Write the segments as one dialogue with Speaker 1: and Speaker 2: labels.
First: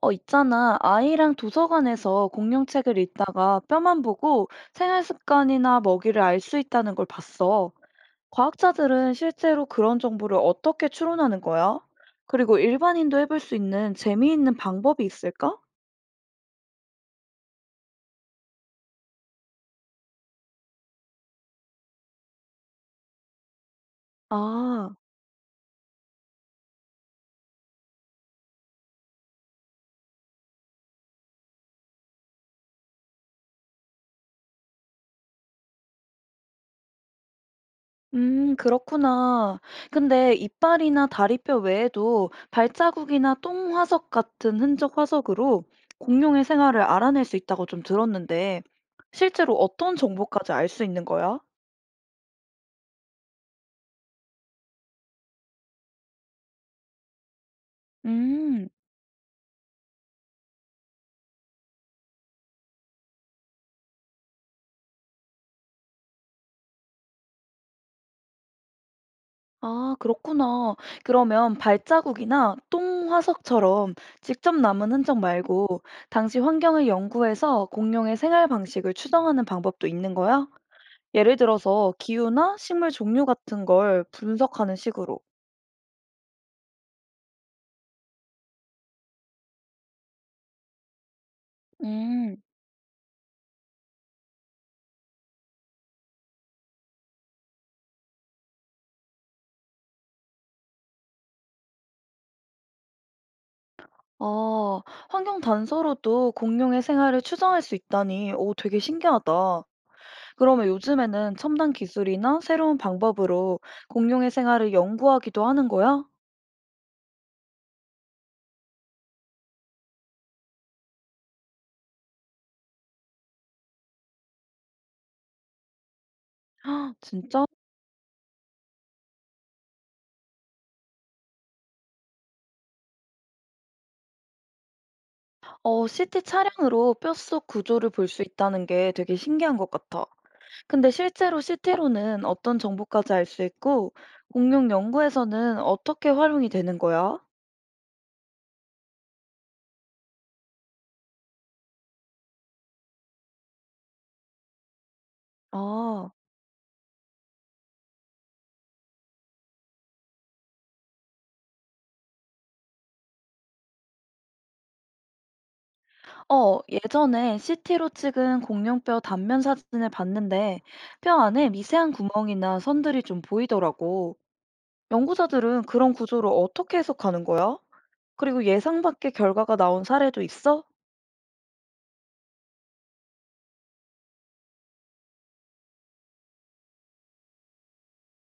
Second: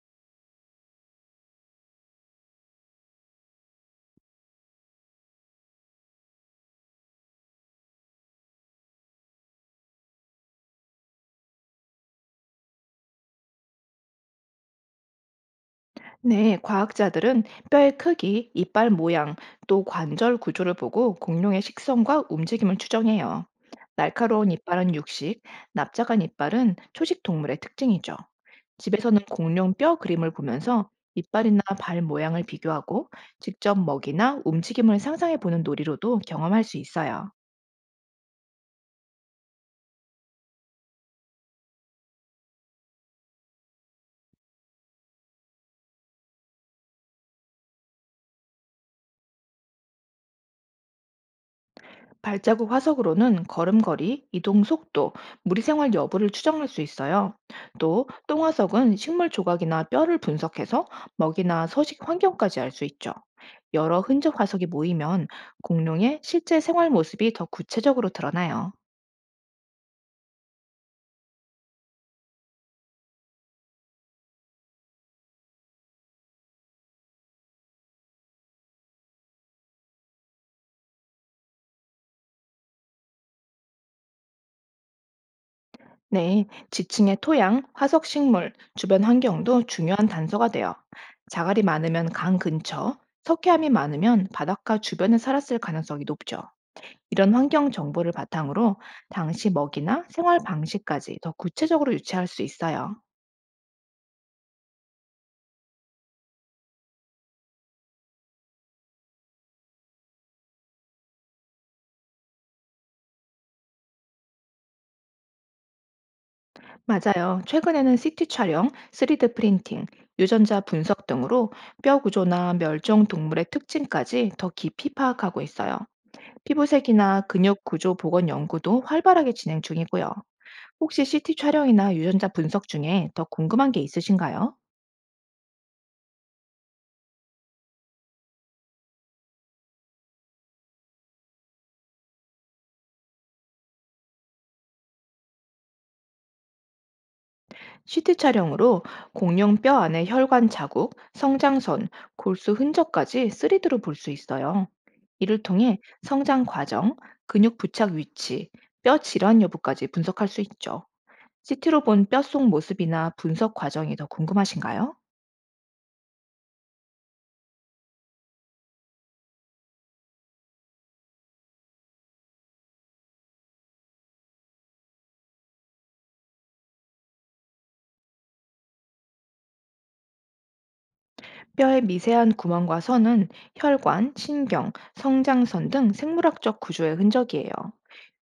Speaker 1: 있잖아. 아이랑 도서관에서 공룡책을 읽다가 뼈만 보고 생활 습관이나 먹이를 알 수 있다는 걸 봤어. 과학자들은 실제로 그런 정보를 어떻게 추론하는 거야? 그리고 일반인도 해볼 수 있는 재미있는 방법이 있을까?
Speaker 2: 네, 과학자들은 뼈의 크기, 이빨 모양, 또 관절 구조를 보고 공룡의 식성과 움직임을 추정해요. 날카로운 이빨은
Speaker 1: 아,
Speaker 2: 육식, 납작한 이빨은 초식 동물의 특징이죠. 집에서는 공룡 뼈 그림을 보면서 이빨이나 발 모양을 비교하고 직접 먹이나 움직임을 상상해 보는 놀이로도 경험할 수 있어요.
Speaker 1: 그렇구나. 근데 이빨이나 다리뼈 외에도 발자국이나 똥 화석 같은 흔적 화석으로 공룡의 생활을 알아낼 수 있다고 좀 들었는데, 실제로 어떤 정보까지 알 수 있는 거야?
Speaker 2: 발자국 화석으로는 걸음걸이, 이동 속도, 무리 생활 여부를 추정할 수 있어요. 또
Speaker 1: 음.
Speaker 2: 똥화석은 식물 조각이나 뼈를 분석해서 먹이나 서식 환경까지 알 수 있죠. 여러 흔적 화석이 모이면 공룡의 실제 생활 모습이 더 구체적으로 드러나요.
Speaker 1: 아, 그렇구나. 그러면 발자국이나 똥 화석처럼 직접 남은 흔적 말고 당시 환경을 연구해서 공룡의 생활 방식을 추정하는 방법도 있는 거야? 예를 들어서 기후나 식물 종류 같은 걸 분석하는 식으로.
Speaker 2: 네, 지층의 토양, 화석 식물, 주변 환경도 중요한 단서가 돼요. 자갈이 많으면
Speaker 1: 음.
Speaker 2: 강 근처, 석회암이 많으면 바닷가 주변에 살았을 가능성이 높죠. 이런 환경 정보를 바탕으로 당시 먹이나 생활 방식까지 더 구체적으로 유추할 수 있어요.
Speaker 1: 아, 환경 단서로도 공룡의 생활을 추정할 수 있다니, 오, 되게 신기하다. 그러면 요즘에는 첨단 기술이나 새로운 방법으로 공룡의 생활을 연구하기도 하는 거야?
Speaker 2: 맞아요. 최근에는 CT 촬영, 3D 프린팅, 유전자 분석 등으로 뼈 구조나 멸종 동물의 특징까지 더 깊이 파악하고 있어요.
Speaker 1: 아,
Speaker 2: 피부색이나
Speaker 1: 진짜?
Speaker 2: 근육 구조 복원 연구도 활발하게 진행 중이고요. 혹시 CT 촬영이나 유전자 분석 중에 더 궁금한 게 있으신가요?
Speaker 1: CT 차량으로 뼛속 구조를 볼 수 있다는 게 되게 신기한 것 같아. 근데 실제로 CT로는 어떤 정보까지 알 수 있고, 공룡 연구에서는 어떻게 활용이 되는 거야?
Speaker 2: CT 촬영으로 공룡 뼈 안의 혈관 자국, 성장선, 골수 흔적까지 3D로 볼 수 있어요. 이를 통해
Speaker 1: 아,
Speaker 2: 성장 과정, 근육 부착 위치, 뼈 질환 여부까지 분석할 수 있죠. CT로 본 뼈 속 모습이나 분석 과정이 더 궁금하신가요?
Speaker 1: 예전에 CT로 찍은 공룡뼈 단면 사진을 봤는데, 뼈 안에 미세한 구멍이나 선들이 좀 보이더라고. 연구자들은 그런 구조를 어떻게 해석하는 거야? 그리고 예상 밖의 결과가 나온 사례도 있어?
Speaker 2: 뼈의 미세한 구멍과 선은 혈관, 신경, 성장선 등 생물학적 구조의 흔적이에요.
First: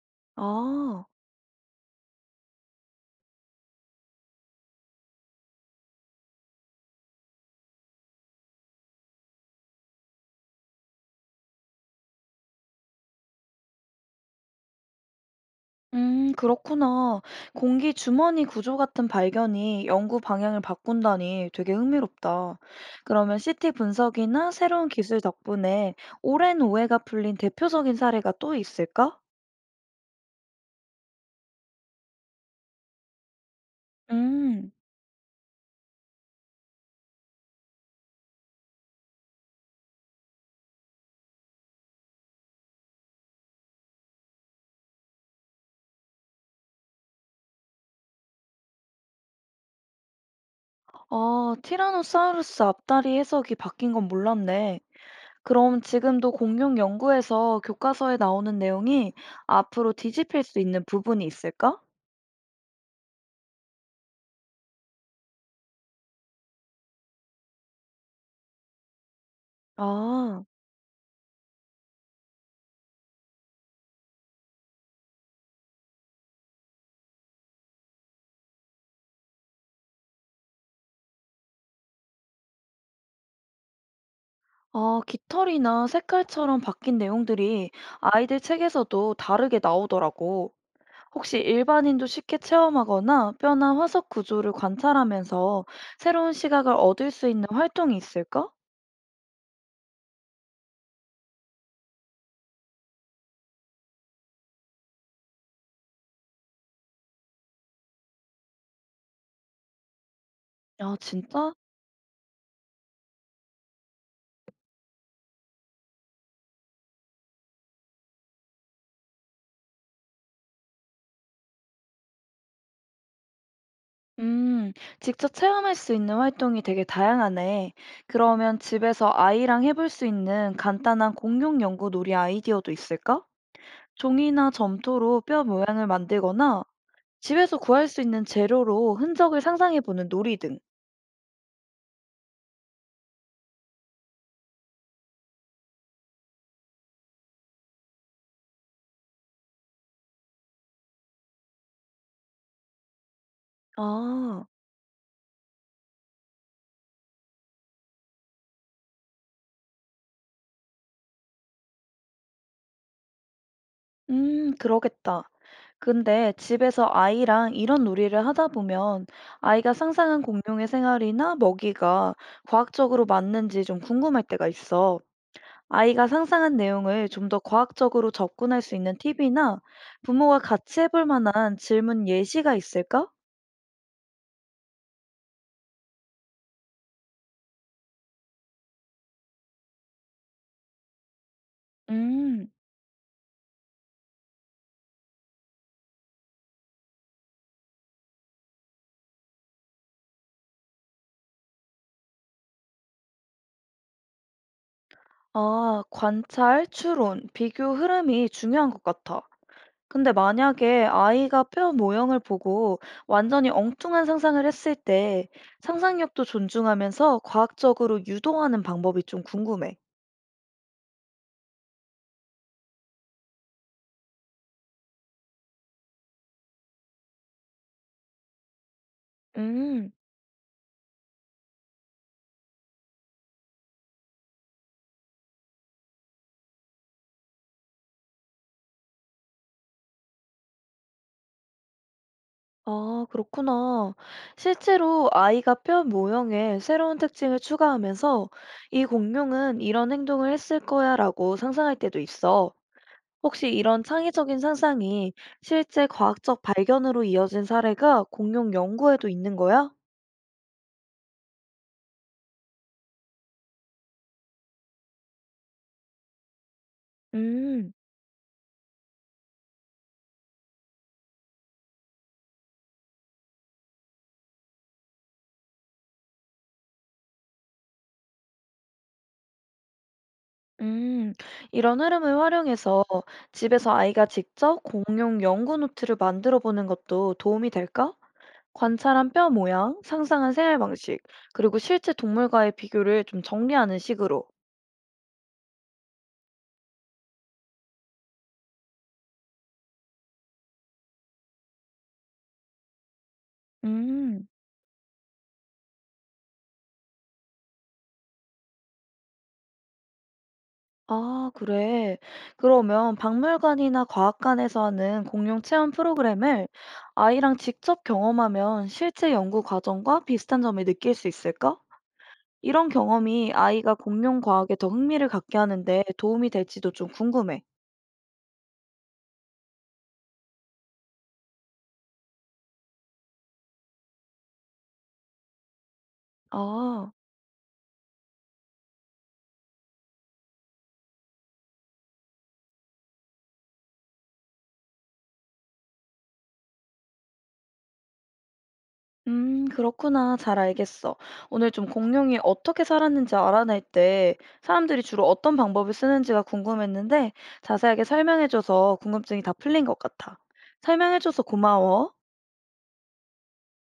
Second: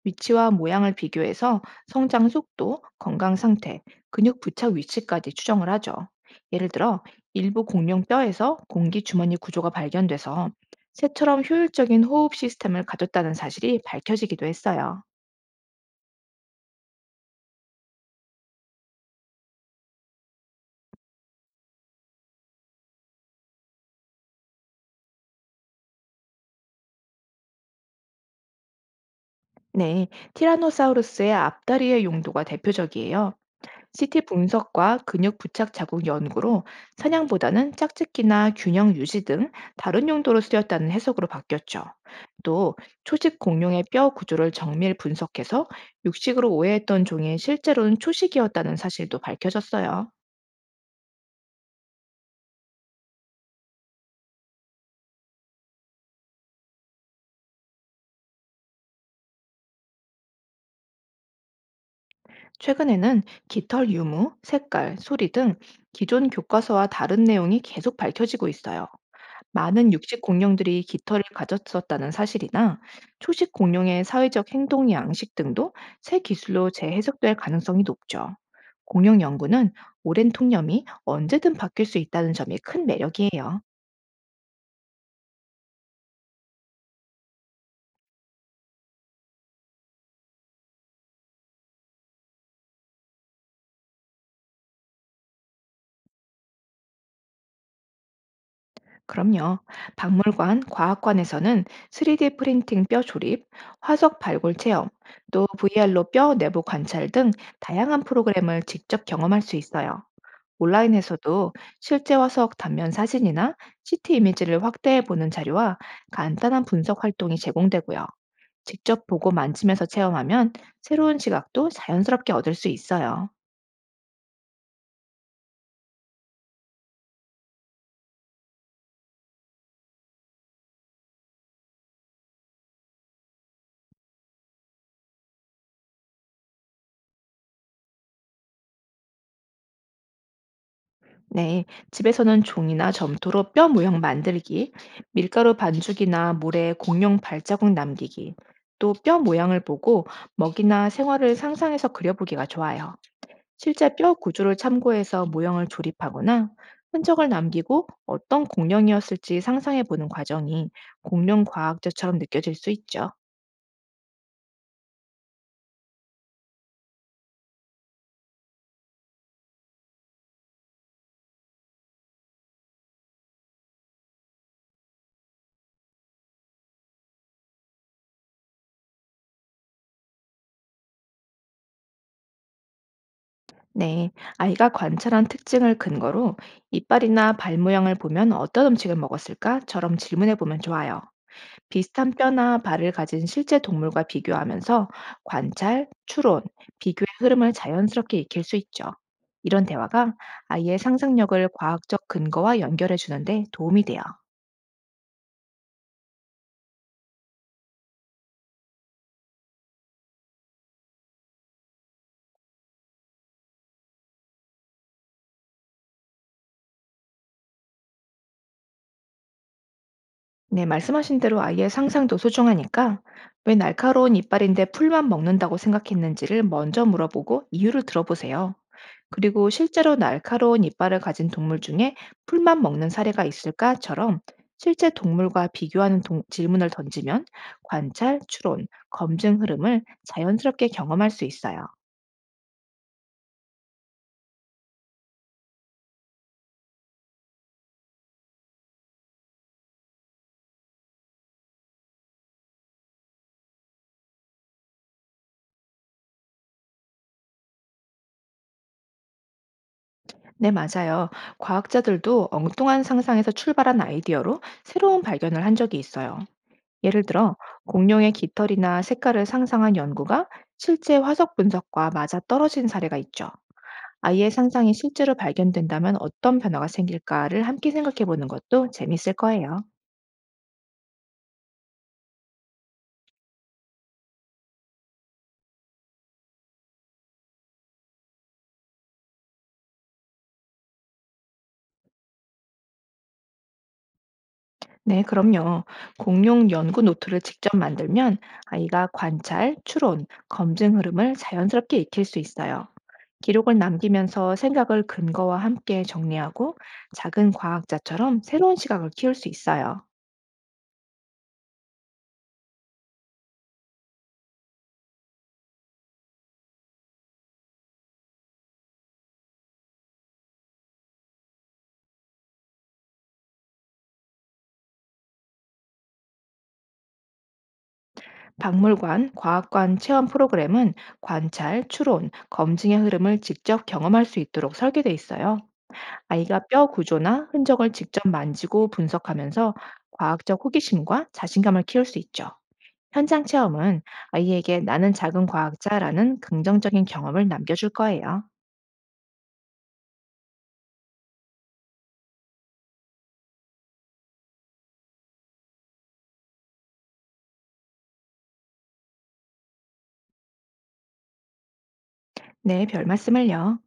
Speaker 2: 위치와 모양을
Speaker 1: 아.
Speaker 2: 비교해서 성장 속도, 건강 상태, 근육 부착 위치까지 추정을 하죠. 예를 들어, 일부 공룡 뼈에서 공기 주머니 구조가 발견돼서 새처럼 효율적인 호흡 시스템을 가졌다는 사실이 밝혀지기도 했어요.
Speaker 1: 그렇구나. 공기 주머니 구조 같은 발견이 연구 방향을 바꾼다니 되게 흥미롭다. 그러면 시티 분석이나 새로운 기술 덕분에 오랜 오해가 풀린 대표적인 사례가 또 있을까?
Speaker 2: 네, 티라노사우루스의 앞다리의 용도가 대표적이에요. CT
Speaker 1: 음,
Speaker 2: 분석과 근육 부착 자국 연구로 사냥보다는 짝짓기나 균형 유지 등 다른 용도로 쓰였다는 해석으로 바뀌었죠. 또 초식 공룡의 뼈 구조를 정밀 분석해서 육식으로 오해했던 종이 실제로는 초식이었다는 사실도 밝혀졌어요.
Speaker 1: 아, 티라노사우루스 앞다리 해석이 바뀐 건 몰랐네. 그럼 지금도 공룡 연구에서 교과서에 나오는 내용이 앞으로 뒤집힐 수 있는 부분이 있을까?
Speaker 2: 최근에는 깃털 유무, 색깔, 소리 등 기존 교과서와 다른 내용이 계속 밝혀지고 있어요. 많은 육식
Speaker 1: 아.
Speaker 2: 공룡들이 깃털을 가졌었다는 사실이나 초식 공룡의 사회적 행동 양식 등도 새 기술로 재해석될 가능성이 높죠. 공룡 연구는 오랜 통념이 언제든 바뀔 수 있다는 점이 큰 매력이에요.
Speaker 1: 아, 깃털이나 색깔처럼 바뀐 내용들이 아이들 책에서도 다르게 나오더라고. 혹시 일반인도 쉽게 체험하거나 뼈나 화석 구조를 관찰하면서 새로운 시각을 얻을 수 있는 활동이 있을까?
Speaker 2: 그럼요. 박물관, 과학관에서는 3D 프린팅 뼈 조립, 화석 발굴 체험, 또 VR로 뼈 내부 관찰 등 다양한 프로그램을 직접 경험할 수 있어요.
Speaker 1: 아,
Speaker 2: 온라인에서도
Speaker 1: 진짜?
Speaker 2: 실제 화석 단면 사진이나 CT 이미지를 확대해 보는 자료와 간단한 분석 활동이 제공되고요. 직접 보고 만지면서 체험하면 새로운 시각도 자연스럽게 얻을 수 있어요.
Speaker 1: 음, 직접 체험할 수 있는 활동이 되게 다양하네. 그러면 집에서 아이랑 해볼 수 있는 간단한 공룡 연구 놀이 아이디어도 있을까? 종이나 점토로 뼈 모양을 만들거나 집에서 구할 수 있는 재료로 흔적을 상상해 보는 놀이 등.
Speaker 2: 네, 집에서는 종이나 점토로 뼈 모형 만들기, 밀가루 반죽이나 물에 공룡 발자국 남기기, 또 뼈 모양을 보고 먹이나 생활을 상상해서 그려보기가 좋아요. 실제 뼈
Speaker 1: 아,
Speaker 2: 구조를 참고해서 모형을 조립하거나 흔적을 남기고 어떤 공룡이었을지 상상해 보는 과정이 공룡 과학자처럼 느껴질 수 있죠.
Speaker 1: 그러겠다. 근데 집에서 아이랑 이런 놀이를 하다 보면 아이가 상상한 공룡의 생활이나 먹이가 과학적으로 맞는지 좀 궁금할 때가 있어. 아이가 상상한 내용을 좀 더 과학적으로 접근할 수 있는 팁이나 부모가 같이 해볼 만한 질문 예시가 있을까?
Speaker 2: 네, 아이가 관찰한 특징을 근거로 이빨이나 발 모양을 보면 어떤 음식을 먹었을까?처럼 질문해 보면 좋아요. 비슷한
Speaker 1: 음,
Speaker 2: 뼈나 발을 가진 실제 동물과 비교하면서 관찰, 추론, 비교의 흐름을 자연스럽게 익힐 수 있죠. 이런 대화가 아이의 상상력을 과학적 근거와 연결해 주는데 도움이 돼요.
Speaker 1: 아, 관찰, 추론, 비교 흐름이 중요한 것 같아. 근데 만약에 아이가 표현 모형을 보고 완전히 엉뚱한 상상을 했을 때 상상력도 존중하면서 과학적으로 유도하는 방법이 좀 궁금해.
Speaker 2: 네, 말씀하신 대로 아이의 상상도 소중하니까 왜 날카로운 이빨인데 풀만 먹는다고 생각했는지를 먼저 물어보고 이유를 들어보세요. 그리고
Speaker 1: 음,
Speaker 2: 실제로 날카로운 이빨을 가진 동물 중에 풀만 먹는 사례가 있을까?처럼 실제 동물과 비교하는 질문을 던지면 관찰, 추론, 검증 흐름을 자연스럽게 경험할 수 있어요.
Speaker 1: 아, 그렇구나. 실제로 아이가 뼈 모형에 새로운 특징을 추가하면서 이 공룡은 이런 행동을 했을 거야라고 상상할 때도 있어. 혹시 이런 창의적인 상상이 실제 과학적 발견으로 이어진 사례가 공룡 연구에도 있는 거야?
Speaker 2: 네, 맞아요. 과학자들도 엉뚱한 상상에서 출발한 아이디어로 새로운 발견을 한 적이 있어요. 예를 들어,
Speaker 1: 음.
Speaker 2: 공룡의 깃털이나 색깔을 상상한 연구가 실제 화석 분석과 맞아 떨어진 사례가 있죠. 아이의 상상이 실제로 발견된다면 어떤 변화가 생길까를 함께 생각해 보는 것도 재밌을 거예요.
Speaker 1: 음, 이런 흐름을 활용해서 집에서 아이가 직접 공용 연구 노트를 만들어 보는 것도 도움이 될까? 관찰한 뼈 모양, 상상한 생활 방식, 그리고 실제 동물과의 비교를 좀 정리하는 식으로.
Speaker 2: 네, 그럼요. 공룡 연구 노트를 직접 만들면 아이가 관찰, 추론, 검증 흐름을 자연스럽게 익힐 수 있어요. 기록을
Speaker 1: 음,
Speaker 2: 남기면서 생각을 근거와 함께 정리하고 작은 과학자처럼 새로운 시각을 키울 수 있어요.
Speaker 1: 아, 그래. 그러면 박물관이나 과학관에서 하는 공용 체험 프로그램을 아이랑 직접 경험하면 실제 연구 과정과 비슷한 점을 느낄 수 있을까? 이런 경험이 아이가 공룡 과학에 더 흥미를 갖게 하는데 도움이 될지도 좀 궁금해.
Speaker 2: 박물관, 과학관 체험 프로그램은 관찰, 추론, 검증의 흐름을 직접 경험할 수 있도록 설계돼 있어요. 아이가 뼈
Speaker 1: 아,
Speaker 2: 구조나 흔적을 직접 만지고 분석하면서 과학적 호기심과 자신감을 키울 수 있죠. 현장 체험은 아이에게 나는 작은 과학자라는 긍정적인 경험을 남겨줄 거예요.
Speaker 1: 그렇구나. 잘 알겠어. 오늘 좀 공룡이 어떻게 살았는지 알아낼 때 사람들이 주로 어떤 방법을 쓰는지가 궁금했는데 자세하게 설명해줘서 궁금증이 다 풀린 것 같아. 설명해줘서 고마워.
Speaker 2: 네, 별 말씀을요.